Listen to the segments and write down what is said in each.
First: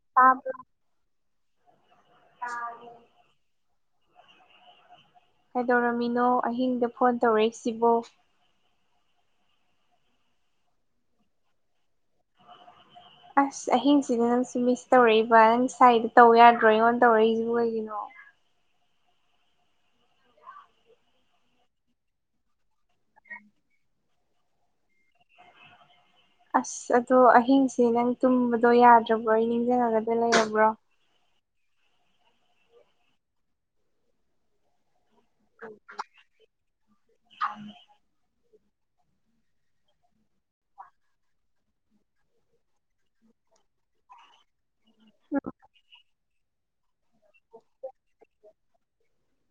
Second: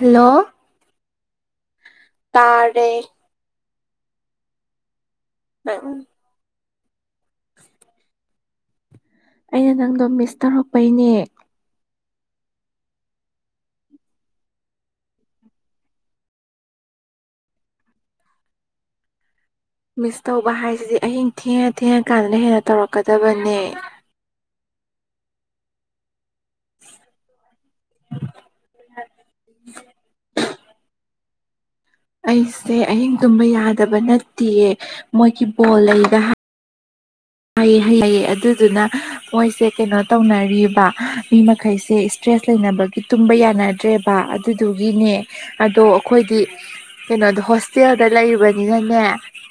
Hello ꯇꯥꯕ꯭ꯔꯣ ꯇꯥꯔꯦ ꯅꯪ ꯀꯩꯗꯧꯔꯝꯃꯤꯅꯣ ꯑꯍꯤꯡꯗ ꯐꯣꯟ ꯇꯧꯔꯛꯏꯁꯤꯕꯣ? ꯑꯩꯅ ꯅꯪꯗꯣ ꯃꯤꯁ ꯇꯧꯔꯛꯄꯩꯅꯦ꯫ ꯑꯁ ꯑꯍꯤꯡꯁꯤꯗꯤ ꯅꯪꯁꯨ ꯃꯤꯁ ꯇꯧꯔꯛꯏꯕ ꯅꯪ ꯁꯥꯏꯗ ꯇꯧ ꯌꯥꯗ꯭ꯔꯣ ꯑꯩꯉꯣꯟꯗ ꯇꯧꯔꯛꯏꯁꯤꯕꯨ ꯀꯩꯒꯤꯅꯣ ꯃꯤꯁ ꯇꯧꯕ ꯍꯥꯏꯁꯤꯗꯤ ꯑꯍꯤꯡ ꯊꯦꯡꯉ ꯊꯦꯡꯉ ꯀꯥꯟꯗꯅ ꯍꯦꯟꯅ ꯇꯧꯔꯛꯀꯗꯕꯅꯦ꯫ ꯑꯁ ꯑꯗꯣ ꯑꯍꯤꯡꯁꯦ ꯅꯪ ꯇꯨꯝꯕꯗꯣ ꯌꯥꯗ꯭ꯔꯕ꯭ꯔꯣ ꯅꯤꯡꯁꯤꯡꯉꯒꯗꯤ ꯂꯩꯔꯕ꯭ꯔꯣ? ꯑꯩꯁꯦ ꯑꯍꯤꯡ ꯇꯨꯝꯕ ꯌꯥꯗꯕ ꯅꯠꯇꯦꯌꯦ ꯃꯣꯏꯒꯤ ꯕꯣꯜ ꯂꯩꯕ ꯍꯩ ꯍꯥꯏꯑꯦ ꯑꯗꯨꯗꯨꯅ ꯃꯣꯏꯁꯦ ꯀꯩꯅꯣ ꯇꯧꯅꯔꯤꯕ ꯃꯤ ꯃꯈꯩꯁꯦ ꯏꯁꯇ꯭ꯔꯦꯁ ꯂꯩꯅꯕꯒꯤ ꯇꯨꯝꯕ ꯌꯥꯅꯗ꯭ꯔꯦꯕ꯫ ꯑꯗꯨꯗꯨꯒꯤꯅꯦ ꯑꯗꯣ ꯑꯩꯈꯣꯏꯗꯤ ꯀꯩꯅꯣꯗ ꯍꯣꯁꯇꯦꯜꯗ ꯂꯩꯕꯅꯤꯅꯅꯦ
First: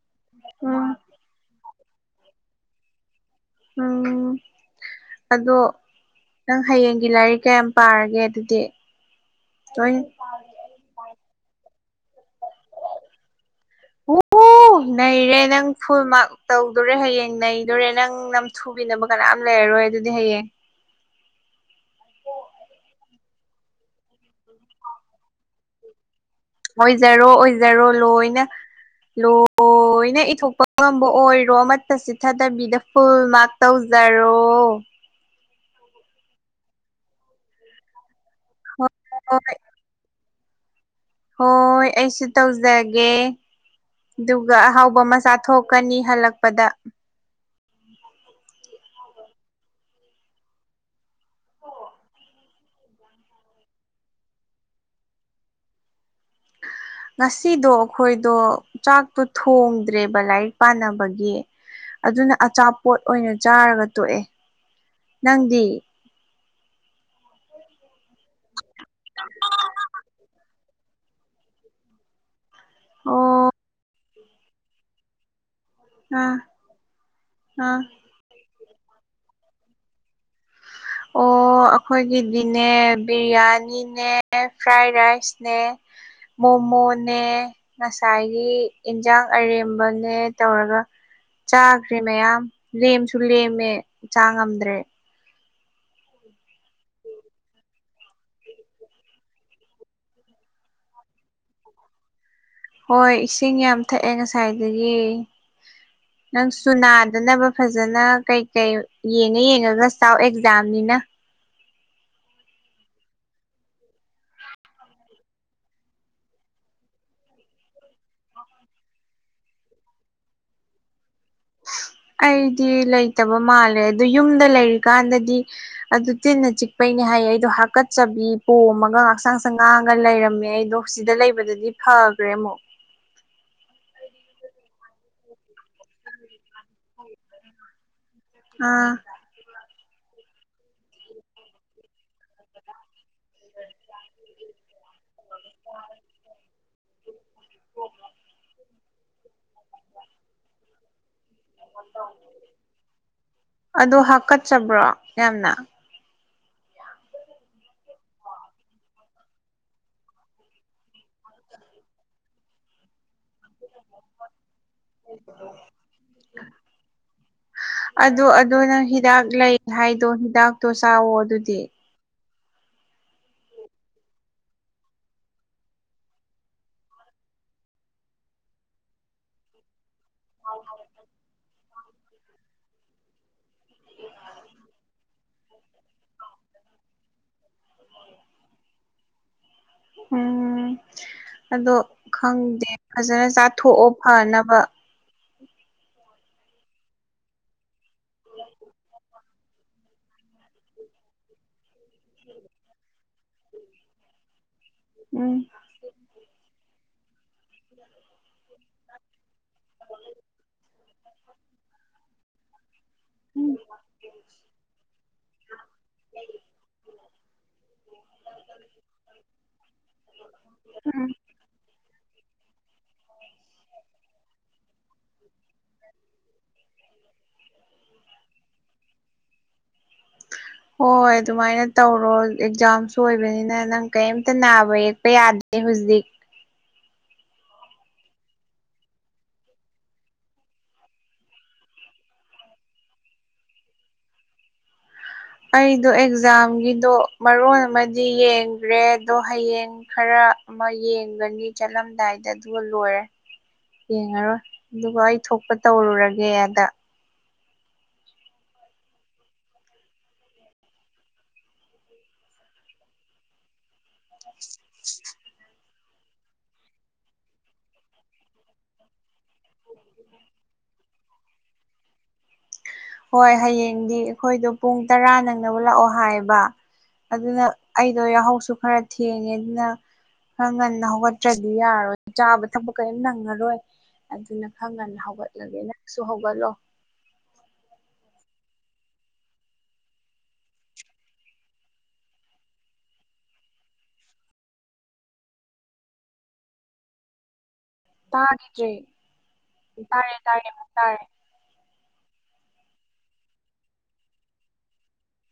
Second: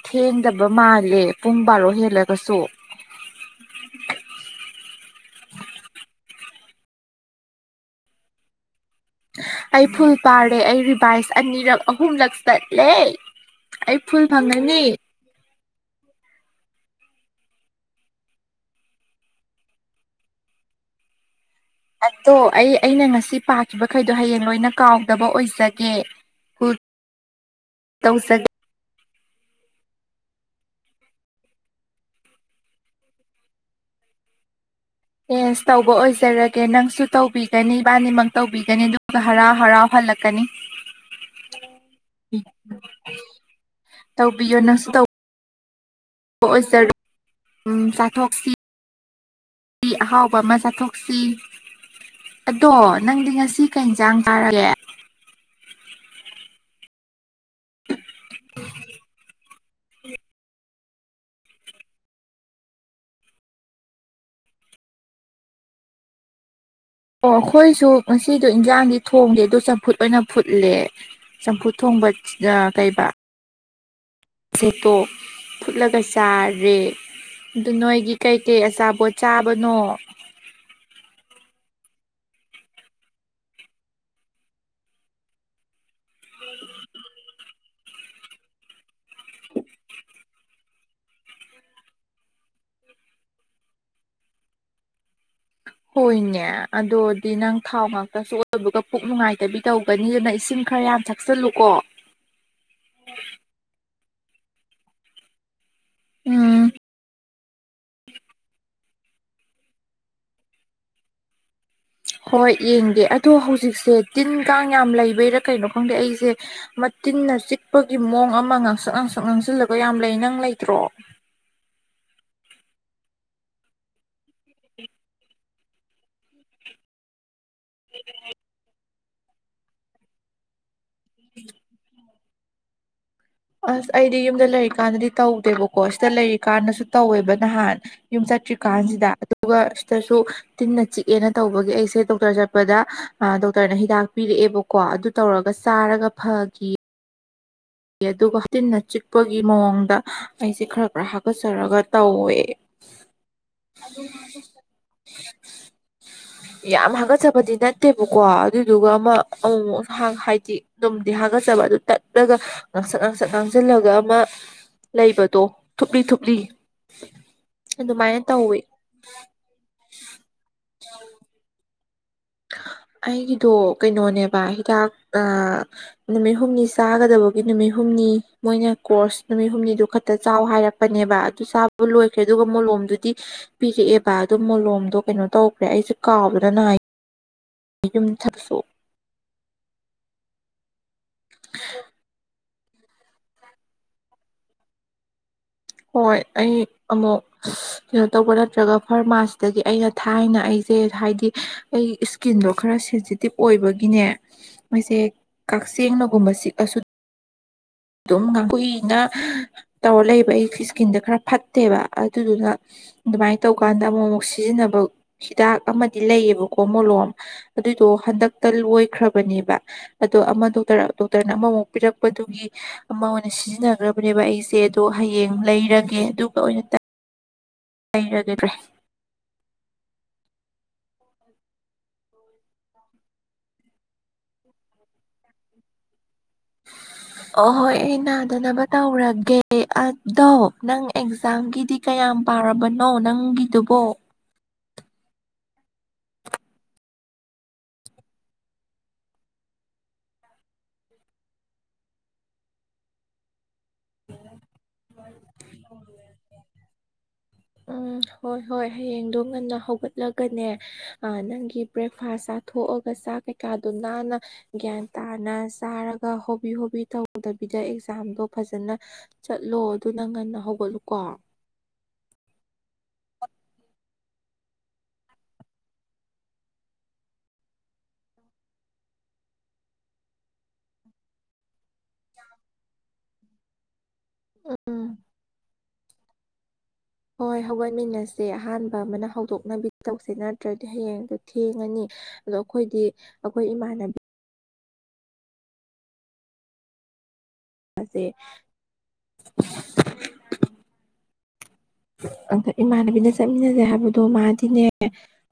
ꯊꯦꯡꯗꯕ ꯎꯝ ꯃꯥꯜꯂꯦ ꯄꯨꯡ ꯕꯥꯔꯣ ꯍꯦꯜꯂꯒꯁꯨ ꯎꯝ ꯑꯗꯣ ꯅꯪ ꯍꯌꯦꯡꯒꯤ ꯂꯥꯏꯔꯤꯛ ꯀꯌꯥꯝ ꯄꯥꯔꯒꯦ ꯑꯗꯨꯗꯤ ꯑꯩ ꯂꯣꯏ ꯐꯨꯜ ꯄꯥꯔꯦ ꯑꯩ ꯔꯤꯚꯥꯏꯁ ꯑꯅꯤꯔꯛ ꯑꯍꯨꯝꯂꯛ ꯆꯠꯂꯦ꯫ ꯑꯩ ꯐꯨꯜ ꯐꯪꯉꯥꯅꯤ꯫ ꯑꯣ ꯅꯩꯔꯦ ꯅꯪ ꯐꯨꯜ ꯃꯥꯛ ꯇꯧꯗꯣꯔꯦ ꯍꯌꯦꯡ ꯅꯩꯗꯣꯔꯦ ꯅꯪ ꯅꯝ ꯊꯨꯕꯤꯅꯕ ꯀꯅꯥꯝ ꯂꯩꯔꯔꯣꯏ ꯑꯗꯨꯗꯤ ꯍꯌꯦꯡ꯫ ꯑꯗꯣ ꯑꯩ ꯑꯩꯅ ꯉꯁꯤ ꯄꯥꯈꯤꯕꯈꯩꯗꯣ ꯍꯌꯦꯡ ꯂꯣꯏꯅ ꯀꯥꯎꯗꯕ ꯑꯣꯏꯖꯒꯦ꯫ ꯀꯨꯜ ꯑꯣꯏꯖꯔꯣ ꯑꯣꯏꯖꯔꯣ ꯂꯣꯏꯅ꯫ ꯇꯧꯖꯒꯦ ꯂꯣꯏꯅ ꯏꯊꯣꯛꯄ ꯉꯝꯕ ꯑꯣꯏꯔꯣ ꯑꯃꯠꯇ ꯆꯤꯊꯗꯕꯤꯗ ꯐꯨꯜ ꯃꯥꯔꯛ ꯇꯧꯖꯔꯣ ꯆꯦꯟꯖ ꯇꯧꯕ ꯑꯣꯏꯖꯔꯒꯦ ꯅꯪꯁꯨ ꯇꯧꯕꯤꯒꯅꯤ ꯏꯕꯥꯅꯤꯃꯛ ꯇꯧꯕꯤꯒꯅꯤ ꯑꯗꯨꯒ ꯍꯔꯥꯎ ꯍꯣꯏ ꯍꯔꯥꯎ ꯍꯂ ꯐꯅꯤ꯫ ꯍꯣꯏ ꯑꯩꯁꯨ ꯇꯧꯖꯒꯦ ꯑꯗꯨꯒ ꯑꯍꯥꯎꯕ ꯃꯆꯥ ꯊꯣꯛꯀꯅꯤ ꯍꯜꯂꯛ ꯑꯣꯏꯔꯨ ꯎ ꯆꯥꯊꯣꯛꯁꯤ ꯑꯍꯥꯎꯕ ꯑꯃ ꯆꯥꯊꯣꯛꯁꯤ꯫ ꯑꯗꯣ ꯅꯪꯗꯤ ꯉꯁꯤ ꯀꯩ ꯏꯟꯁꯥꯡ ꯆꯥꯔꯦ꯫ ꯉꯁꯤꯗꯣ ꯑꯩꯈꯣꯏꯗꯣ ꯆꯥꯛꯇꯣ ꯊꯣꯡꯗ꯭ꯔꯦꯕ ꯂꯥꯏꯔꯤꯛ ꯄꯥꯅꯕꯒꯤ꯫ ꯑꯗꯨꯅ ꯑꯆꯥꯄꯣꯠ ꯑꯣꯏꯅ ꯆꯥꯔꯒ ꯇꯣꯛꯑꯦ ꯅꯪꯗꯤ ꯑꯣ ꯑꯩꯈꯣꯏꯁꯨ ꯉꯁꯤꯗꯣ ꯏꯟꯖꯥꯡꯗꯤ ꯊꯣꯡꯗꯦ ꯑꯗꯨꯗ ꯆꯝꯐꯨꯠ ꯑꯣꯏꯅ ꯐꯨꯠꯂꯦ꯫ ꯆꯝꯐꯨ ꯊꯣꯡꯕ ꯀꯩꯕ ꯑꯣ ꯁꯦꯠꯇꯣꯛ ꯐꯨꯠꯂꯒ ꯑꯥ ꯆꯥꯔꯦ ꯑꯗꯨ ꯑꯥ ꯅꯣꯏꯒꯤ ꯀꯩꯀꯩ ꯑꯆꯥꯄꯣꯠ ꯆꯥꯕꯅꯣ? ꯑꯣ [inaudible] ꯑꯩꯈꯣꯏꯒꯤꯗꯤꯅꯦ ꯕꯤꯔꯌꯥꯅꯤꯅꯦ ꯐ꯭ꯔꯥꯏ ꯔꯥꯏꯁꯅꯦ ꯃꯣꯃꯣꯅꯦ ꯉꯁꯥꯏꯒꯤ ꯏꯟꯁꯥꯡ ꯑꯔꯦꯝꯕꯅꯦ ꯇꯧꯔꯒ ꯆꯥꯈ꯭ꯔꯦ ꯃꯌꯥꯝ ꯂꯦꯝꯁꯨ ꯂꯦꯝꯃꯦ ꯆꯥꯉꯝꯗ꯭ꯔꯦ ꯍꯣꯏꯅꯦ ꯑꯗꯨꯗꯣꯗꯤ ꯅꯪ ꯊꯥꯎ ꯉꯥꯛꯇꯁꯨ ꯑꯣꯏꯕꯒ ꯄꯨꯛ ꯅꯨꯡꯉꯥꯏꯇꯕꯤ ꯇꯧꯒꯅꯤ ꯑꯗꯨꯅ ꯏꯁꯤꯡ ꯈꯔ ꯌꯥꯝ ꯍꯥꯛꯆꯜꯂꯨꯀꯣ ꯍꯣꯏ ꯏꯁꯤꯡ ꯌꯥꯝ ꯊꯛꯑꯦ ꯉꯁꯥꯏꯗꯒꯤ ꯎꯝ ꯅꯪꯁꯨꯨ ꯅꯥꯗꯅꯕ ꯐꯖꯅ ꯀꯩ ꯀꯩ ꯌꯦꯡꯉ ꯌꯦꯡꯉꯒ ꯆꯥꯎ ꯑꯦꯛꯖꯥꯝꯅꯤꯅ ꯍꯣꯏ ꯌꯦꯡꯒꯦ ꯑꯗꯣ ꯍꯧꯖꯤꯛꯁꯦ ꯇꯤꯟ ꯀꯥꯡ ꯌꯥꯝ ꯂꯩꯕꯩꯔꯥ ꯀꯩꯅꯣ ꯈꯪꯗꯦ ꯑꯩꯁꯦ ꯃꯇꯤꯟꯅ ꯆꯤꯛꯄꯒꯤ ꯃꯑꯣꯡ ꯑꯃ ꯉꯥꯡꯁꯛ ꯉꯥꯡꯁꯛ ꯉꯥꯡꯁꯤꯜꯂꯒ ꯌꯥꯝ ꯂꯩ ꯅꯪ ꯂꯩꯇ꯭ꯔꯣ ꯑꯩꯗꯤ ꯂꯩꯇꯕ ꯃꯥꯜꯂꯦ ꯑꯗꯨ ꯌꯨꯝꯗ ꯂꯩꯔꯤꯀꯥꯟꯗꯗꯤ ꯑꯗꯨ ꯇꯤꯟꯅ ꯆꯤꯛꯄꯩꯅꯦ ꯍꯥꯏꯌꯦ ꯑꯩꯗꯣ ꯍꯀꯠꯆꯕꯤ ꯄꯣꯝꯃꯒ ꯉꯥꯛꯆꯥꯡꯁ ꯉꯥꯡꯉꯒ ꯂꯩꯔꯝꯃꯦ ꯑꯩꯗꯣ ꯁꯤꯗ ꯂꯩꯕꯗꯗꯤ ꯐꯈ꯭ꯔꯦ ꯑꯃꯨꯛ ꯑꯁ ꯑꯩꯗꯤ ꯌꯨꯝꯗ ꯂꯩꯔꯤꯀꯥꯟꯗꯗꯤ ꯇꯧꯗꯦꯕꯀꯣ ꯁꯤꯗ ꯂꯩꯔꯤꯀꯥꯟꯗꯁꯨ ꯇꯧꯋꯦꯕ ꯅꯍꯥꯟ ꯌꯨꯝ ꯆꯠꯇ꯭ꯔꯤ ꯑꯥ ꯀꯥꯟꯁꯤꯗ ꯑꯗꯨꯒ ꯁꯤꯗꯁꯨ ꯇꯤꯟꯅ ꯆꯤꯛꯑꯦꯅ ꯇꯧꯕꯒꯤ ꯑꯩꯁꯦ ꯗꯣꯛꯇꯔ ꯆꯠꯄꯗ ꯗꯣꯛꯇꯔꯅ ꯍꯤꯗꯥꯛ ꯄꯤꯔꯛꯑꯦꯕꯣ ꯀꯣ ꯑꯗꯨ ꯇꯧꯔꯒ ꯆꯥꯔꯒ ꯐꯒꯤ ꯑꯗꯨꯒ ꯇꯤꯟꯅ ꯆꯤꯛꯄꯒꯤ ꯃꯑꯣꯡꯗ ꯑꯩꯁꯦ ꯈꯔ ꯈꯔ ꯍꯀꯠꯆꯔꯒ ꯇꯧꯋꯦ ꯕ꯭ꯔꯣ ꯌꯥꯝꯅ ꯌꯥꯝ ꯍꯥꯥꯡꯒꯠꯆꯕꯗꯤ ꯅꯠꯇꯦꯕꯀꯣ ꯑꯗꯨꯗꯨꯒ ꯑꯃ ꯑꯃꯨꯛ ꯍꯥꯏꯗꯤ ꯗꯨꯝꯗꯤ ꯍꯥꯥꯡꯒꯠꯆꯕ ꯑꯗꯨ ꯇꯠꯂꯒ ꯉꯥꯡꯁꯠ ꯉꯥꯡꯁꯠ ꯉꯥꯡꯁꯤꯜꯂꯒ ꯑꯃ ꯂꯩꯕꯗꯣ ꯊꯨꯞꯂꯤ ꯊꯨꯞꯂꯤ ꯑꯗꯨꯃꯥꯏꯅ ꯑꯗꯣ ꯑꯗꯣ ꯇꯧꯋꯤ ꯅꯪ ꯍꯤꯗꯥꯛ ꯂꯩ ꯍꯥꯏꯗꯣ ꯍꯤꯗꯥꯛꯇꯣ ꯆꯥꯎꯑꯣ ꯑꯗꯨꯗꯤ ꯑꯩꯒꯤꯗꯣ ꯀꯩꯅꯣꯅꯦꯕ ꯍꯤꯗꯥꯛ ꯅꯨꯃꯤꯠ ꯍꯨꯝꯅꯤ ꯆꯥꯒꯗꯕꯒꯤ ꯅꯨꯃꯤꯠ ꯍꯨꯝꯅꯤ ꯃꯣꯏꯅ ꯀꯣꯔꯁ ꯅꯨꯃꯤꯠ ꯍꯨꯝꯅꯤꯗꯨ ꯗ ꯆꯥꯎ ꯍꯥꯏꯔꯛꯄꯅꯦꯕ ꯑꯗꯨ ꯆꯥꯕ ꯂꯣꯏꯈ꯭ꯔꯦ ꯑꯗꯨꯒ ꯃꯣꯂꯣꯝꯗꯨꯗꯤ ꯄꯤꯔꯛꯑꯦ ꯕꯥ ꯑꯗꯨ ꯃꯣꯂꯣꯝꯗꯣ ꯀꯩꯅꯣ ꯇꯧꯈ꯭ꯔꯦ ꯑꯩꯁꯦ ꯀꯥꯎꯕꯗꯅ ꯌꯨꯝꯊꯛꯁꯨ ꯎꯝ ꯑꯗꯣ ꯈꯪꯗꯦ ꯐꯖꯅ ꯆꯥꯊꯣꯛꯑꯣ ꯐꯅꯕ ꯍꯣꯏ ꯑꯩ ꯑꯃꯨꯛ ꯀꯩꯅꯣ ꯇꯧꯕ ꯅꯠꯇ꯭ꯔꯒ ꯐꯥꯔꯃꯥꯁꯤꯗꯒꯤ ꯑꯩꯅ ꯊꯥꯏꯅ ꯑꯩꯁꯦ ꯍꯥꯏꯗꯤ ꯑꯩ ꯏꯁꯀꯤꯟꯗꯣ ꯈꯔ ꯁꯦꯟꯁꯤꯇꯤꯞ ꯑꯣꯏꯕꯒꯤꯅꯦ ꯃꯣꯏꯁꯦ ꯎꯝ ꯁꯦꯡꯅꯒꯨꯝꯕ ꯁꯤꯑꯥꯁꯨ ꯑꯗꯨꯝ ꯀꯨꯏꯅ ꯇꯧꯔ ꯂꯩꯕ ꯑꯩ ꯏꯁꯀꯤꯟꯗ ꯈꯔ ꯐꯠꯇꯦꯕ ꯑꯗꯨꯗꯨꯅ ꯑꯗꯨꯃꯥꯏꯅ ꯎꯝ ꯇꯧꯀꯥꯟꯗ ꯑꯃꯨꯛ ꯑꯃꯨꯛ ꯁꯤꯖꯤꯟꯅꯕ ꯍꯤꯗꯥꯛ ꯑꯃꯗꯤ ꯂꯩꯌꯦꯕꯀꯣ ꯃꯣꯂꯣꯝ ꯑꯗꯨꯏꯗꯣ ꯍꯟꯗꯛꯇ ꯂꯣꯏꯈ꯭ꯔꯕꯅꯦꯕ ꯑꯗꯣ ꯑꯃ ꯗꯣꯛꯇꯔ ꯗꯣꯛꯇꯔꯅ ꯑꯃꯃꯨꯛ ꯄꯤꯔꯛꯄꯗꯨꯒꯤ ꯑꯃ ꯑꯣꯏꯅ ꯁꯤꯖꯤꯟꯅꯈ꯭ꯔꯕꯅꯦꯕ ꯑꯩꯁꯦ ꯑꯗꯣ ꯍꯌꯦꯡ ꯂꯩꯔꯒꯦ ꯑꯗꯨꯒ ꯑꯣꯏꯅ ꯂꯩꯔꯒꯗ꯭ꯔꯦ ꯍꯣꯏ ꯑꯗꯨꯃꯥꯏꯅ ꯇꯧꯔꯣ ꯑꯦꯛꯖꯥꯝꯁꯨ ꯑꯣꯏꯕꯅꯤꯅ ꯅꯪ ꯀꯔꯤꯝꯇ ꯅꯥꯕ ꯌꯦꯛꯄ ꯌꯥꯗꯦ ꯍꯧꯖꯤꯛ [unintelligible] ꯑꯣꯍꯣꯏ ꯑꯩ ꯅꯥꯗꯅꯕ ꯇꯧꯔꯒꯦ ꯑꯗꯣ ꯅꯪ ꯑꯦꯛꯖꯥꯝꯒꯤꯗꯤ ꯀꯌꯥꯝ ꯄꯥꯔꯕꯅꯣ ꯅꯪꯒꯤꯗꯨꯕꯣ ꯑꯩꯗꯣ ꯑꯦꯛꯖꯥꯝꯒꯤꯗꯣ ꯃꯔꯣꯟ ꯑꯃꯗꯤ ꯌꯦꯡꯒ꯭ꯔꯦ ꯑꯗꯣ ꯍꯌꯦꯡ ꯈꯔ ꯑꯃ ꯌꯦꯡꯒꯅꯤ ꯆꯠꯂꯝꯗꯥꯏꯗ ꯑꯗꯨꯒ ꯂꯣꯏꯔꯦ ꯌꯦꯡꯉꯔꯣꯏ ꯑꯗꯨꯒ ꯑꯩ ꯊꯣꯛꯄ ꯇꯧꯔꯨꯔꯒꯦ ꯑꯗ ꯎꯝ ꯍꯣꯏ ꯍꯣꯏ ꯍꯌꯦꯡꯗꯣ ꯉꯟꯅ ꯍꯧꯒꯠꯂꯒꯅꯦ ꯅꯪꯒꯤ ꯕ꯭ꯔꯦꯛꯐꯥꯁ ꯆꯥꯊꯣꯛꯑꯒ ꯆꯥꯛ ꯀꯩꯀꯥꯗꯣ ꯅꯥꯟꯅ ꯒ꯭ꯌꯥꯟ ꯇꯥꯅ ꯆꯥꯔꯒ ꯍꯣꯕꯤ ꯍꯣꯕꯤ ꯇꯧꯗꯕꯤꯗ ꯑꯦꯛꯖꯥꯝꯗꯣ ꯐꯖꯅ ꯆꯠꯂꯣ ꯑꯗꯨꯅꯪ ꯉꯟꯅ ꯍꯧꯒꯠꯂꯨꯀꯣ ꯍꯣꯏ ꯍꯌꯦꯡꯗꯤ ꯑꯩꯈꯣꯏꯗꯣ ꯄꯨꯡ ꯇꯔꯥ ꯅꯪꯅꯠ ꯂꯥꯛꯑꯣ ꯍꯥꯏꯌꯦꯕ ꯑꯗꯨꯅ ꯑꯩꯗꯣ ꯌꯥꯍꯧꯁꯨ ꯈꯔ ꯊꯦꯡꯉꯦ ꯑꯗꯨꯅ ꯈ ꯉꯟꯅ ꯍꯧꯒꯠꯇ꯭ꯔꯗꯤ ꯌꯥꯔꯣꯏ ꯆꯥꯕ ꯊꯛ ꯀꯔꯤꯝ ꯅꯪꯉꯔꯣꯏ ꯑꯗꯨꯅ ꯎꯝ ꯈꯪꯉꯟ ꯍꯧꯒꯠꯂꯒꯦ ꯅꯪꯁꯨ ꯍꯧꯒꯠꯂꯣ ꯍꯣꯏ ꯍꯧꯒꯠꯃꯤꯟꯅꯁꯦ ꯑꯍꯥꯟꯕ ꯑꯃꯅ ꯍꯧꯗꯣꯛꯅꯕꯤ ꯇꯧꯁꯦ ꯅꯠꯇ꯭ꯔꯗꯤ ꯍꯌꯦꯡꯗꯣ ꯊꯦꯡꯉꯅꯤ ꯑꯗꯣ ꯑꯩꯈꯣꯏꯗꯤ ꯑꯩꯈꯣꯏ ꯏꯃꯥꯟꯅꯕꯤ ꯇꯥꯈꯤꯗ꯭ꯔꯦ ꯎ ꯇꯥꯔꯦ ꯇꯥꯔꯦ ꯇꯥꯔꯦ ꯑꯗ ꯏꯃꯥꯟꯅꯕꯤꯅ ꯆꯠꯃꯤꯟꯅꯁꯦ ꯍꯥꯏꯕꯗꯣ ꯃꯥꯗꯤꯅꯦ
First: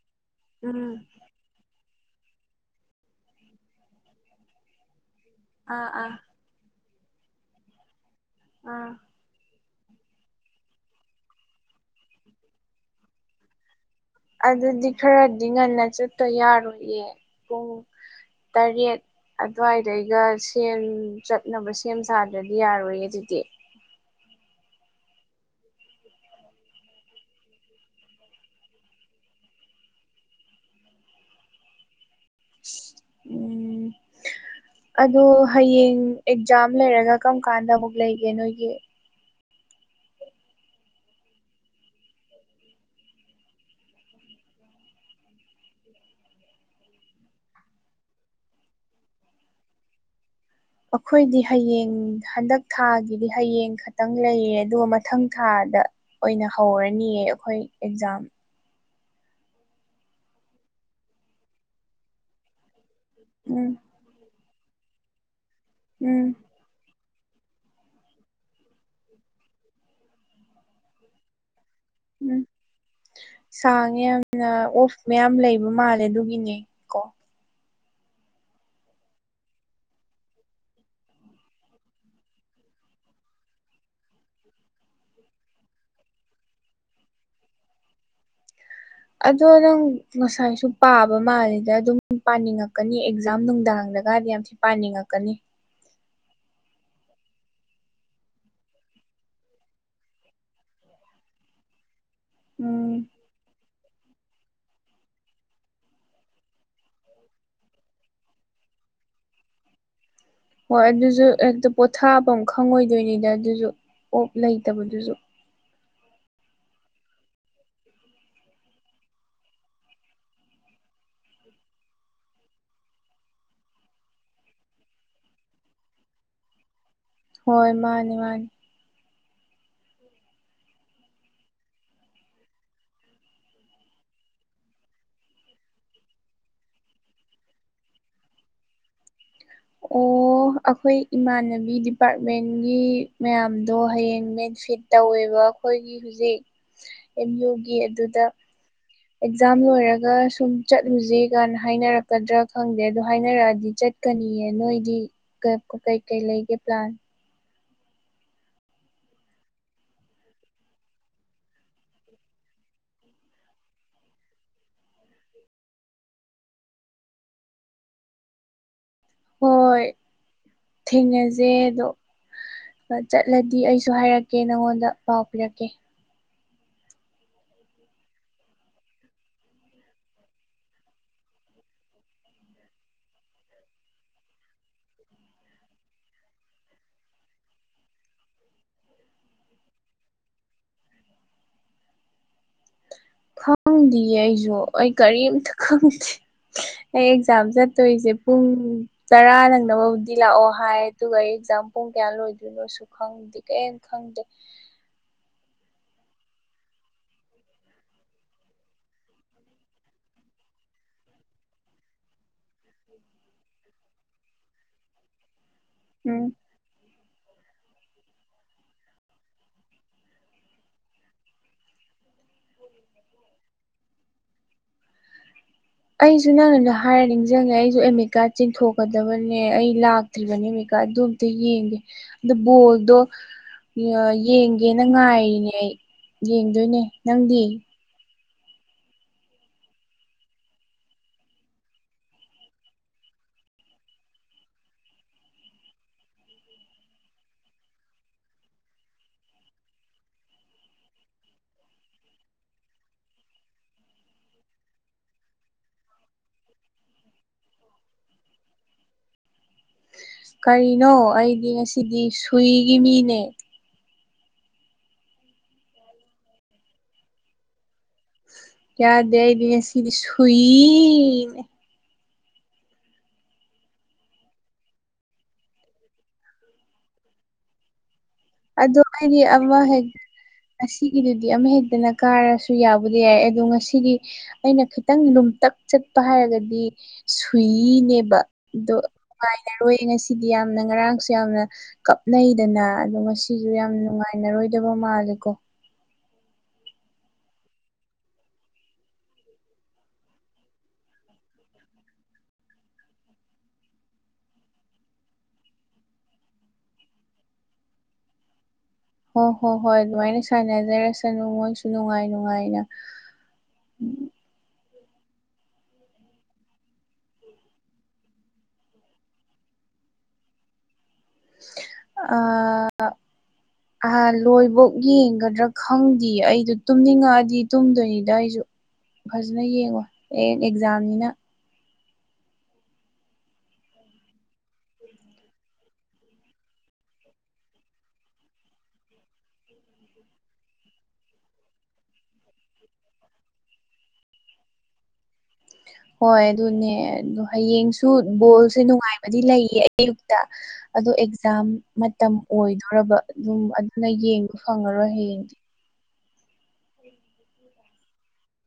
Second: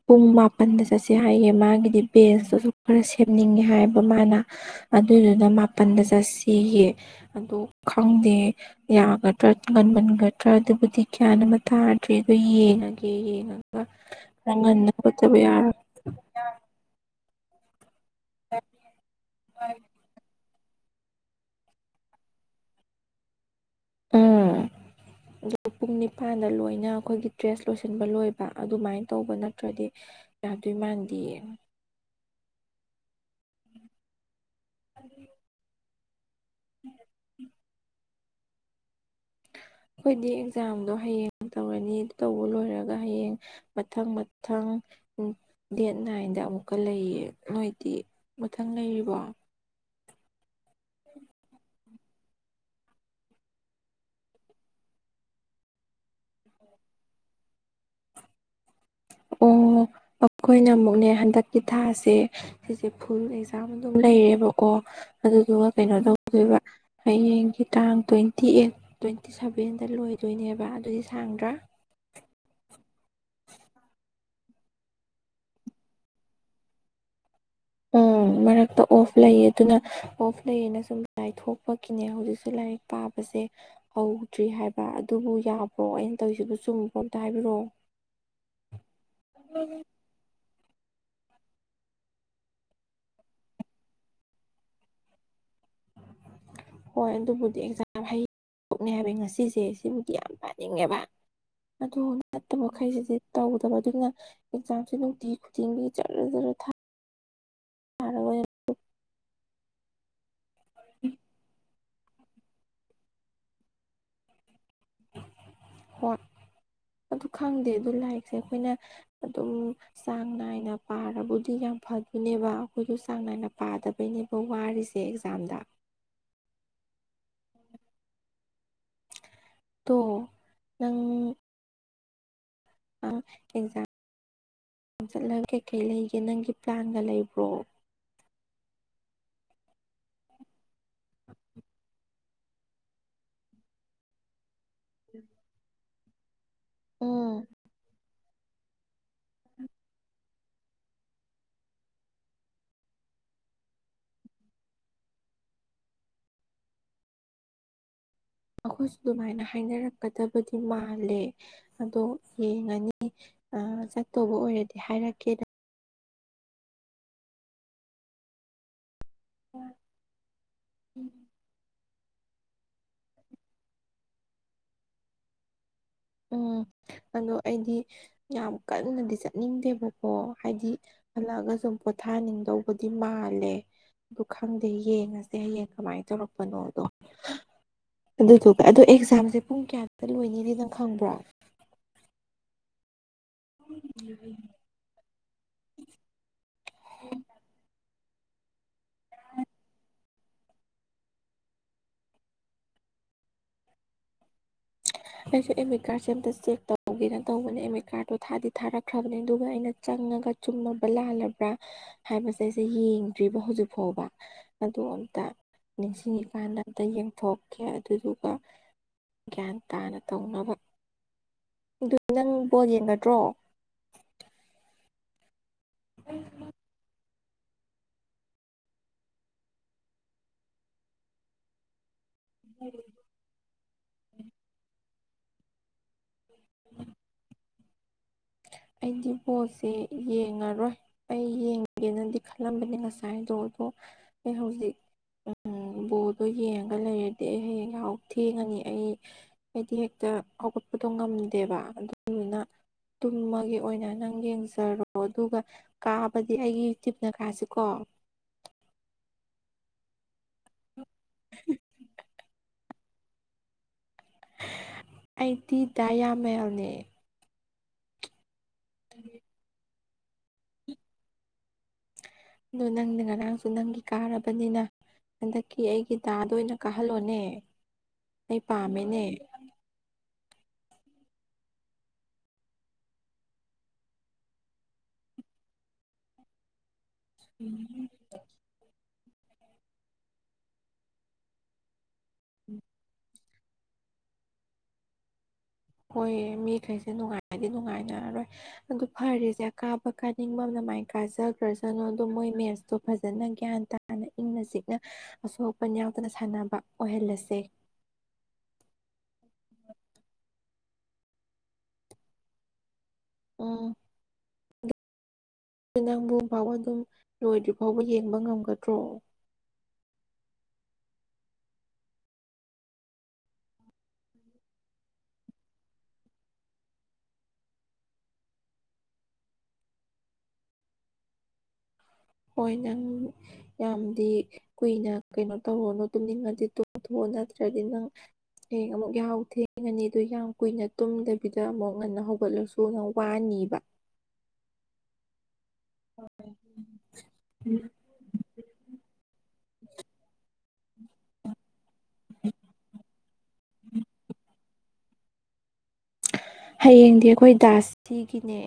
ꯄꯨꯡ ꯃꯄꯟꯗ ꯎꯝ ꯆꯠꯁꯦ ꯍꯥꯏꯌꯦ ꯃꯥꯒꯤꯗꯤ ꯕꯦꯟꯁꯇꯨꯁꯨ ꯈꯔ ꯁꯦꯝꯅꯤꯡꯉꯦ ꯍꯥꯏꯕ ꯃꯥꯅ ꯑꯗꯨꯗꯨꯅ ꯑꯥ ꯃꯥꯄꯟꯗ ꯑꯥ ꯆꯠꯁꯤꯌꯦ ꯑꯗꯨ ꯈꯪꯗꯦ ꯑꯥ ꯌꯥꯒꯗ꯭ꯔꯥ ꯉꯟꯃꯟꯒꯗ꯭ꯔꯥ ꯑꯗꯨꯕꯨꯗꯤ ꯀ꯭ꯌꯥ ꯑꯃ ꯇꯥꯗ꯭ꯔꯦꯗ ꯌꯦꯡꯉꯒꯦ ꯌꯦꯡꯉꯒ ꯈꯔ ꯑꯗꯨꯗꯤ ꯉꯟꯅ ꯈꯣꯠꯇꯕ ꯈꯔꯗꯤ ꯌꯥꯔꯣꯏ ꯉꯟꯅ ꯆꯠ ꯇ ꯌꯥꯔꯣꯏꯌꯦ ꯄꯨꯡ ꯇꯔꯦꯠ ꯑꯗꯨꯋꯥꯏꯗꯩꯒ ꯁꯦꯟ ꯆꯠꯅꯕ ꯁꯦꯝ ꯁꯥꯗ꯭ꯔꯗꯤ ꯌꯥꯔꯣꯏ ꯑꯗꯨꯖꯤꯗꯤ ꯎꯝ ꯑ ꯄꯨꯡ ꯅꯤꯄꯜꯗ ꯂꯣꯏꯅ ꯑꯩꯈꯣꯏꯒꯤ ꯗ꯭ꯔꯦꯁ ꯂꯣꯏꯁꯤꯟꯕ ꯂꯣꯏꯕ ꯑꯗꯨꯃꯥꯏꯅ ꯇꯧꯕ ꯅꯠꯇ꯭ꯔꯗꯤ ꯌꯥꯥꯗꯨ ꯏ ꯃꯥꯟꯗꯤ ꯎꯝ ꯑꯣ ꯍꯌꯦꯡ ꯑꯦꯛꯖꯥꯝ ꯂꯩꯔꯒ ꯀꯔꯝ ꯀꯥꯟꯗ ꯑꯃꯨꯛ ꯂꯩꯒꯦ ꯅꯣꯏꯒꯤ ꯑꯩꯈꯣꯏꯗꯤ ꯑꯦꯛꯖꯥꯝꯗꯣ ꯍꯌꯦꯡ ꯇꯧꯔꯅꯤ ꯑꯗꯨ ꯇꯧꯕ ꯂꯣꯏꯔꯒ ꯍꯌꯦꯡ ꯃꯊꯪ ꯃꯊꯪ ꯎ ꯗꯦꯠ ꯅꯥꯏꯟꯗ ꯑꯃꯨꯛꯀ ꯂꯩꯌꯦ ꯅꯣꯏꯗꯤ ꯃꯊꯪ ꯂꯩꯔꯤꯕꯣ ꯑꯩꯈꯣꯏꯗꯤ ꯍꯌꯦꯡ ꯍꯟꯗꯛ ꯊꯥꯒꯤꯗꯤ ꯍꯌꯦꯡ ꯈꯛꯇꯪ ꯂꯩꯌꯦ ꯑꯗꯨꯒ ꯃꯊꯪ ꯊꯥꯗ ꯑꯣꯏꯅ ꯍꯧꯔꯅꯤꯌꯦ ꯑꯩꯈꯣꯏ ꯑꯦꯛꯖꯥꯝ ꯑꯣ ꯑꯩꯈꯣꯏꯅ ꯑꯃꯨꯛꯅꯦ ꯍꯟꯗꯛꯀꯤ ꯊꯥꯁꯦ ꯁꯤꯁꯦ ꯐꯨꯜ ꯑꯦꯛꯖꯥꯝ ꯎꯝ ꯑꯗꯨꯝ ꯂꯩꯔꯦꯕꯀꯣ ꯑꯗꯨꯗꯨꯒ ꯀꯩꯅꯣ ꯎꯝ ꯇꯧꯗꯣꯏꯕ ꯍꯌꯦꯡꯒꯤ ꯇꯥꯡ ꯇ꯭ꯋꯦꯟꯇꯤ ꯑꯩꯠ ꯇ꯭ꯋꯦꯟꯇꯤ ꯁꯚꯦꯟꯗ ꯂꯣꯏꯗꯣꯏꯅꯦꯕ ꯑꯗꯨꯗꯤ ꯁꯥꯡꯗ꯭ꯔꯥ ꯎꯝ ꯁꯥꯡꯉꯦ ꯌꯥꯝꯅ ꯑꯣꯐ ꯃꯌꯥꯝ ꯂꯩꯕ ꯃꯥꯜꯂꯦ ꯑꯗꯨꯒꯤꯅꯦ ꯀꯣ ꯎꯝ ꯃꯔꯛꯇ ꯑꯣꯐ ꯂꯩꯌꯦ ꯑꯗꯨꯅ ꯑꯣꯐ ꯂꯩꯌꯦꯅ ꯁꯨꯝ ꯂꯥꯏꯔꯤꯛ ꯊꯣꯛꯄꯒꯤꯅꯦ ꯍꯧꯖꯤꯛꯁꯨ ꯂꯥꯏꯔꯤꯛ ꯄꯥꯕꯁꯦ ꯍꯧꯗ꯭ꯔꯤ ꯍꯥꯏꯕ ꯑꯗꯨꯕꯨ ꯌꯥꯕ꯭ꯔꯣ ꯑꯩꯅ ꯇꯧꯔꯤꯁꯤꯕꯨ ꯆꯨꯝꯕꯕ꯭ꯔꯣ ꯑꯝꯇ ꯍꯥꯏꯕꯤꯔꯛꯑꯣ ꯑꯗꯣ ꯅꯪ ꯉꯁꯥꯏꯁꯨ ꯄꯥꯕ ꯃꯥꯜꯂꯤꯗ ꯑꯗꯨꯝ ꯄꯥꯅꯤꯡꯉꯛꯀꯅꯤ ꯑꯦꯛꯖꯥꯝ ꯅꯨꯡꯗꯥꯡꯗꯒꯗꯤ ꯌꯥꯝ ꯄꯥꯅꯤꯡꯉꯛꯀꯅꯤ [inaudible] ꯍꯣꯏ ꯑꯗꯨꯕꯨꯗꯤ ꯑꯦꯛꯖꯥꯝ ꯍꯩꯡꯣꯛꯅꯦ ꯍꯥꯏꯕ ꯉꯁꯤꯁꯦ ꯁꯤꯕꯨꯗꯤ ꯌꯥꯝ ꯄꯥꯅꯤꯡꯉꯦꯕ ꯑꯗꯨ ꯅꯠꯇꯕ ꯎꯝ ꯃꯈꯩꯁꯤꯗꯤ ꯇꯧꯗꯕ ꯑꯗꯨꯅ ꯑꯦꯛꯖꯥꯝꯁꯦ ꯅꯨꯡꯇꯤ ꯈꯨꯗꯤꯡꯒꯤ ꯖꯔ ꯖꯔ ꯊꯥ ꯍꯣꯏ ꯑꯗꯨꯁꯨ ꯍꯦꯛꯇ ꯄꯣꯊꯥꯕ ꯑꯃ ꯈꯪꯉꯣꯏꯗꯣꯏꯅꯤꯗ ꯑꯗꯨꯁꯨ ꯑꯣꯞ ꯂꯩꯇꯕꯗꯨꯁꯨ ꯍꯣꯢ ꯑꯗꯨ ꯈꯪꯗꯦ ꯑꯗꯨ ꯂꯥꯏꯔꯤꯛꯁꯦ ꯑꯩꯈꯣꯏꯅ ꯑꯗꯨꯝ ꯆꯥꯡ ꯅꯥꯏꯅ ꯄꯥꯕꯨꯗꯤ ꯌꯥꯝ ꯐꯗꯣꯏꯅꯦꯕ ꯑꯩꯈꯣꯏꯁꯨ ꯆꯥꯡ ꯅꯥꯏꯅ ꯄꯥꯗꯕ ꯑꯩꯈꯣꯏꯅꯦꯕ ꯋꯥꯔꯤꯔꯤꯁꯦ ꯑꯦꯛꯖꯥꯝꯗ ꯍꯣꯏ ꯃꯥꯅꯤ ꯃꯥꯅꯤ ꯇꯣ ꯅꯪ ꯑ ꯑꯦꯛꯖꯥꯝ ꯆꯠꯂꯒ ꯀꯩꯀꯩ ꯂꯩꯒꯦ ꯅꯪꯒꯤ ꯄ꯭ꯂꯥꯟꯒ ꯂꯩꯕ꯭ꯔꯣ ꯑꯣ ꯑꯩꯈꯣꯏ ꯏꯃꯥꯟꯅꯕꯤ ꯗꯤ ꯄꯔ ꯒꯃꯦꯟꯒꯤ ꯃꯌꯥꯝꯗꯣ ꯍꯌꯦꯡ ꯕꯦꯅꯤꯐꯤꯠ ꯇꯧꯋꯦꯕ ꯑꯩꯈꯣꯏꯒꯤ ꯍꯧꯖꯤꯛ ꯑꯦꯝ ꯎꯝ ꯌꯨꯒꯤ ꯑꯗꯨꯗ ꯑꯦꯛꯖꯥꯝ ꯂꯣꯏꯔꯒ ꯁꯨꯝ ꯆꯠꯂꯨꯖꯤ ꯀꯥꯏꯅ ꯍꯥꯏꯅꯔꯛꯀꯗ꯭ꯔꯥ ꯈꯪꯗꯦ ꯑꯗꯣ ꯍꯥꯏꯅꯔꯛꯑꯗꯤ ꯆꯠ ꯀꯅꯤꯌꯦ ꯅꯣꯏꯒꯤ ꯀ ꯀꯩꯀꯩ ꯂꯩꯒꯦ ꯄ꯭ꯂꯥꯟ ꯑꯩꯈꯣꯏꯁꯨ ꯑꯗꯨꯃꯥꯏꯅ ꯍꯥꯏꯅꯔꯛꯀꯗꯕꯗꯤ ꯃꯥꯜꯂꯦ ꯑꯗꯣ ꯌꯦꯡꯉꯅꯤ ꯑ ꯆꯠꯇꯧꯕ ꯑꯣꯏꯔꯗꯤ ꯍꯥꯏꯔꯛꯀꯦ ꯍꯣꯏ ꯊꯦꯡꯅꯖꯦ ꯑꯗꯣ ꯑ ꯆꯠꯂꯗꯤ ꯑꯩꯁꯨ ꯍꯥꯏꯔꯛꯀꯦ ꯅꯪꯉꯣꯟꯗ ꯄꯥꯎ ꯄꯤꯔꯛꯀꯦ ꯎꯝ ꯑꯗꯣ ꯑꯩꯗꯤ ꯌꯥꯝ ꯀꯟꯅꯗꯤ ꯆꯠꯅꯤꯡꯗꯦꯕꯀꯣ ꯍꯥꯏꯗꯤ ꯍꯜꯂꯛꯑꯒ ꯁꯨꯝ ꯄꯣꯊꯥꯅꯤꯡꯗꯧꯕꯗꯤ ꯃꯥꯜꯂꯦ ꯑꯗꯨ ꯈꯪꯗꯦ ꯌꯦꯡꯉꯁꯦ ꯍꯌꯦꯡ ꯀꯃꯥꯏ ꯇꯧꯔꯛꯄꯅꯣꯗꯣ ꯑꯗꯨꯗꯨꯒ ꯑꯗꯣ ꯑꯦꯛꯖꯥꯝꯁꯦ ꯄꯨꯡ ꯀꯌꯥꯗ ꯂꯣꯏꯅꯤꯗꯤ ꯅꯪ ꯈꯪꯕ꯭ꯔꯣ ꯈꯪꯗꯤꯌꯦ ꯑꯩꯖꯨ ꯑꯩ ꯀꯔꯤꯝꯇ ꯈꯪꯗꯦ ꯑꯩ ꯑꯦꯛꯖꯥꯝ ꯆꯠꯇꯣꯏꯖꯦ ꯄꯨꯡ ꯇꯔꯥ ꯅꯪꯅꯕ ꯂꯥꯛꯑꯣ ꯍꯥꯏ ꯑꯗꯨꯒ ꯑꯩ ꯑꯦꯛꯖꯥꯝ ꯄꯨꯡ ꯀꯌꯥ ꯂꯣꯏꯗꯣꯏꯅꯣꯁꯨ ꯈꯪꯗꯦ ꯀꯩꯝ ꯈꯪꯗꯦ ꯑꯩꯁꯨ ꯑꯦꯃꯤꯠ ꯀꯥꯔꯠꯁꯦ ꯑꯝꯇ ꯆꯦꯛ ꯇꯧꯒꯦꯅ ꯇꯧꯕꯅꯦ ꯑꯦꯃꯤꯠ ꯀꯥꯔꯠꯇꯣ ꯊꯥꯗꯤ ꯊꯥꯔꯛꯈ꯭ꯔꯕꯅꯦ ꯑꯗꯨꯒ ꯑꯩꯅ ꯆꯪꯉꯒ ꯆꯨꯝꯃꯕ ꯂꯥꯜꯂꯕ꯭ꯔꯥ ꯍꯥꯏꯕꯁꯦ ꯑꯩꯁꯦ ꯌꯦꯡꯗ꯭ꯔꯤꯕ ꯍꯧꯖꯤꯛ ꯐꯥꯎꯕ ꯑꯗꯨ ꯑꯝꯇ ꯎꯝ ꯅꯤꯡꯁꯤꯡꯉꯤꯀꯥꯟꯗ ꯑꯝꯇ ꯌꯦꯡꯊꯣꯛꯀꯦ ꯑꯗꯨꯗꯨꯒ ꯒ꯭ꯌꯥꯟ ꯇꯥꯅ ꯇꯧꯅꯕ ꯑꯗꯨ ꯅꯪ ꯕꯣꯜ ꯌꯦꯡꯒꯗ꯭ꯔꯣ ꯑꯩꯖꯨ ꯅꯪꯅ ꯅ ꯍꯥꯏꯔꯅꯤꯡ ꯖꯪꯉꯦ ꯑꯩꯖꯨ ꯑꯦꯠꯃꯤꯠ ꯀꯥꯔꯠ ꯆꯤꯡꯊꯣꯛꯀꯗꯕꯅꯦ ꯑꯩ ꯂꯥꯛꯇ꯭ꯔꯤꯕꯅꯦ ꯑꯦꯃꯤꯠ ꯀꯥꯔꯠ ꯑꯗꯨ ꯑꯝꯇ ꯌꯦꯡꯒꯦ ꯗꯨ ꯕꯣꯜꯗꯨ ꯌ ꯌꯦꯡꯒꯦꯅ ꯉꯥꯏꯔꯤꯅꯦ ꯑꯩ ꯌꯦꯡꯗꯣꯏꯅꯦ ꯅꯪꯗꯤ ꯑꯩꯗꯤ ꯕꯣꯜꯁꯦ ꯌꯦꯡꯉꯔꯣꯏ ꯑꯩ ꯌꯦꯡꯒꯦꯅꯗꯤ ꯈꯜꯂꯝꯕꯅꯦ ꯉꯁꯥꯏꯗꯣ ꯑꯗꯣ ꯑꯩ ꯍꯧꯖꯤꯛ ꯎꯝ ꯕꯣꯜꯗꯣ ꯌꯦꯡꯉꯒ ꯂꯩꯔꯗꯤ ꯑꯩ ꯍꯌꯦꯡ ꯌꯥꯍꯧ ꯊꯦꯡꯉꯅꯤ ꯑꯩ ꯑꯩꯗꯤ ꯍꯦꯛꯇ ꯍꯧꯒꯠꯄꯗꯣ ꯉꯝꯗꯦꯕ ꯑꯗꯨꯗꯨꯅ ꯇꯨꯝꯃꯒꯦ ꯑꯣꯏꯅ ꯅꯪ ꯌꯦꯡꯖꯔꯣ ꯑꯗꯨꯒ ꯀꯥꯕꯗꯤ ꯑꯩꯒꯤ ꯇꯤꯞꯅ ꯀꯥꯥꯁꯤꯀꯣ ꯀꯔꯤꯅꯣ ꯑꯩꯗꯤ ꯉꯁꯤꯗꯤ ꯁꯨꯏꯒꯤ ꯃꯤꯅꯦ ꯑꯩꯗꯤ ꯗꯥ ꯌꯥꯃꯦꯜꯅꯦ ꯌꯥꯗꯦ ꯑꯩꯗꯤ ꯉꯥꯁꯤꯗꯤ ꯁꯨꯏ ꯑꯗꯨ ꯅꯪꯅ ꯉꯔꯥꯡꯁꯨ ꯅꯪꯒꯤ ꯀꯥꯔꯕꯅꯤꯅ ꯍꯟꯗꯛꯀꯤ ꯑꯩꯒꯤ ꯗꯥꯗꯣ ꯑꯣꯏꯅ ꯀꯥꯍꯜꯂꯣꯅꯦ ꯑꯩ ꯑꯗꯣ ꯄꯥꯝꯃꯦꯅꯦ ꯑꯩꯗꯤ ꯑꯃ ꯍꯦꯛ ꯉꯁꯤꯒꯤꯗꯨꯗꯤ ꯑꯃ ꯍꯦꯛꯇꯅ ꯀꯥꯔꯁꯨ ꯌꯥꯕꯨꯗꯤ ꯌꯥꯏ ꯑꯗꯣ ꯉꯁꯤꯒꯤ ꯑꯩꯅ ꯈꯤꯇꯪ ꯂꯨꯝꯇꯛ ꯆꯠꯄ ꯍꯥꯏꯔꯒꯗꯤ ꯁꯨꯏꯅꯦꯕ ꯑꯗꯣ ꯅꯨꯡꯉꯥꯏꯅꯔꯣꯏ ꯉꯁꯤꯗꯤ ꯌꯥꯝꯅ ꯉꯔꯥꯡꯁꯨ ꯌꯥꯝꯅ ꯀꯞꯅꯩꯗꯅ ꯑꯗꯣ ꯉꯁꯤꯖꯨ ꯌꯥꯝ ꯅꯨꯡꯉꯥꯏꯅꯔꯣꯏꯗꯕ ꯃꯥꯜꯂꯦꯀꯣ ꯍꯣꯏ ꯃꯤꯈꯩꯁꯦ ꯅꯨꯡꯉꯥꯏꯗꯤ ꯅꯨꯡꯉꯥꯏꯅꯔꯔꯣꯏ ꯑꯗꯨ ꯐꯔꯦꯁꯦ ꯀꯥꯕ ꯀꯥꯅꯤꯡꯕꯝꯅ ꯃꯥꯏꯟ ꯀꯥꯖꯒ꯭ꯔꯖꯅꯣ ꯑꯗꯣ ꯃꯣꯏ ꯃꯦꯠꯁꯇꯣ ꯐꯖꯅ ꯒ꯭ꯌꯥꯟ ꯇꯥ ꯍꯥꯟꯅ ꯏꯪꯅ ꯆꯤꯛꯅ ꯑꯁꯣꯛ ꯑꯄꯟ ꯌꯥꯎꯗꯅ ꯁꯥꯟꯅꯕ ꯑꯣꯏꯍꯜꯂꯁꯦ ꯍꯣ ꯍꯣ ꯍꯣꯏ ꯑꯗꯨꯃꯥꯏꯅ ꯁꯥꯟꯅꯖꯔꯁꯅꯨ ꯃꯣꯏꯁꯨ ꯅꯨꯡꯉꯥꯏ ꯅꯨꯡꯉꯥꯏꯅ ꯎꯝ ꯑꯗꯨ ꯅꯪꯕꯨ [unintelligible] ꯑꯗꯨꯝ ꯂꯣꯏꯗ꯭ꯔꯤ ꯐꯥꯎꯕ ꯌꯦꯡꯕ ꯉꯝꯒꯗ꯭ꯔꯣ ꯑꯥ ꯑ ꯂꯣꯏꯕꯧ ꯌꯦꯡꯒꯗ꯭ꯔꯥ ꯈꯪꯗꯤꯌꯦ ꯑꯩꯗꯣ ꯇꯨꯝꯅꯤꯡꯉꯛꯑꯗꯤ ꯇꯨꯝꯗꯣꯏꯅꯤꯗ ꯑꯩꯖꯨ ꯐꯖꯅ ꯌꯦꯡꯉꯣ ꯑꯦ ꯑꯦꯛꯖꯥꯝꯅꯤꯅ ꯑꯣꯏ ꯅꯪ ꯌꯥꯝꯗꯤ ꯀꯨꯏꯅ ꯀꯩꯅꯣ ꯇꯧꯔꯨꯅꯨ ꯇꯨꯝꯅꯤꯡꯉꯗꯤ ꯇꯨꯝꯊꯣꯛꯑꯣ ꯅꯠꯇ꯭ꯔꯗꯤ ꯅꯪ ꯍꯌꯦꯡ ꯑꯃꯨꯛ ꯌꯥꯎ ꯊꯦꯡꯉꯅꯤ ꯑꯗꯨ ꯌꯥꯝ ꯀꯨꯏꯅ ꯇꯨꯝꯗꯕꯤꯗ ꯑꯃꯨꯛ ꯉꯟꯅ ꯍꯧꯒꯠꯂꯁꯨ ꯑꯗꯨꯨꯅ ꯋꯥꯅꯤꯕ ꯍꯣꯏ ꯑꯗꯨꯅꯦ ꯑ ꯍꯌꯦꯡꯁꯨ ꯕꯣꯜꯁꯦ ꯅꯨꯡꯉꯥꯏꯕ ꯗꯤ ꯂꯩꯌꯦ ꯑꯌꯨꯛꯇ ꯑꯗꯣ ꯑꯦꯛꯖꯥꯝ ꯃꯇꯝ ꯑꯣꯏꯗꯣꯔꯔꯕ ꯑꯗꯨꯝ ꯑꯗꯨꯅ ꯌꯦꯡꯕ ꯐꯪꯉꯔꯣꯏ ꯍꯌꯦꯡꯗꯤ ꯍꯌꯦꯡꯗꯤ ꯑꯩꯈꯣꯏ ꯗꯥꯁꯇꯤꯒꯤꯅꯦ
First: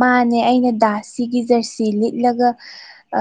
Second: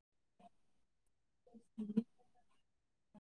ꯃꯥꯅꯦ ꯑꯩꯅ ꯗꯥꯁꯁꯤꯒꯤ ꯖꯔꯁꯤ ꯂꯤꯠꯂꯒ ꯑ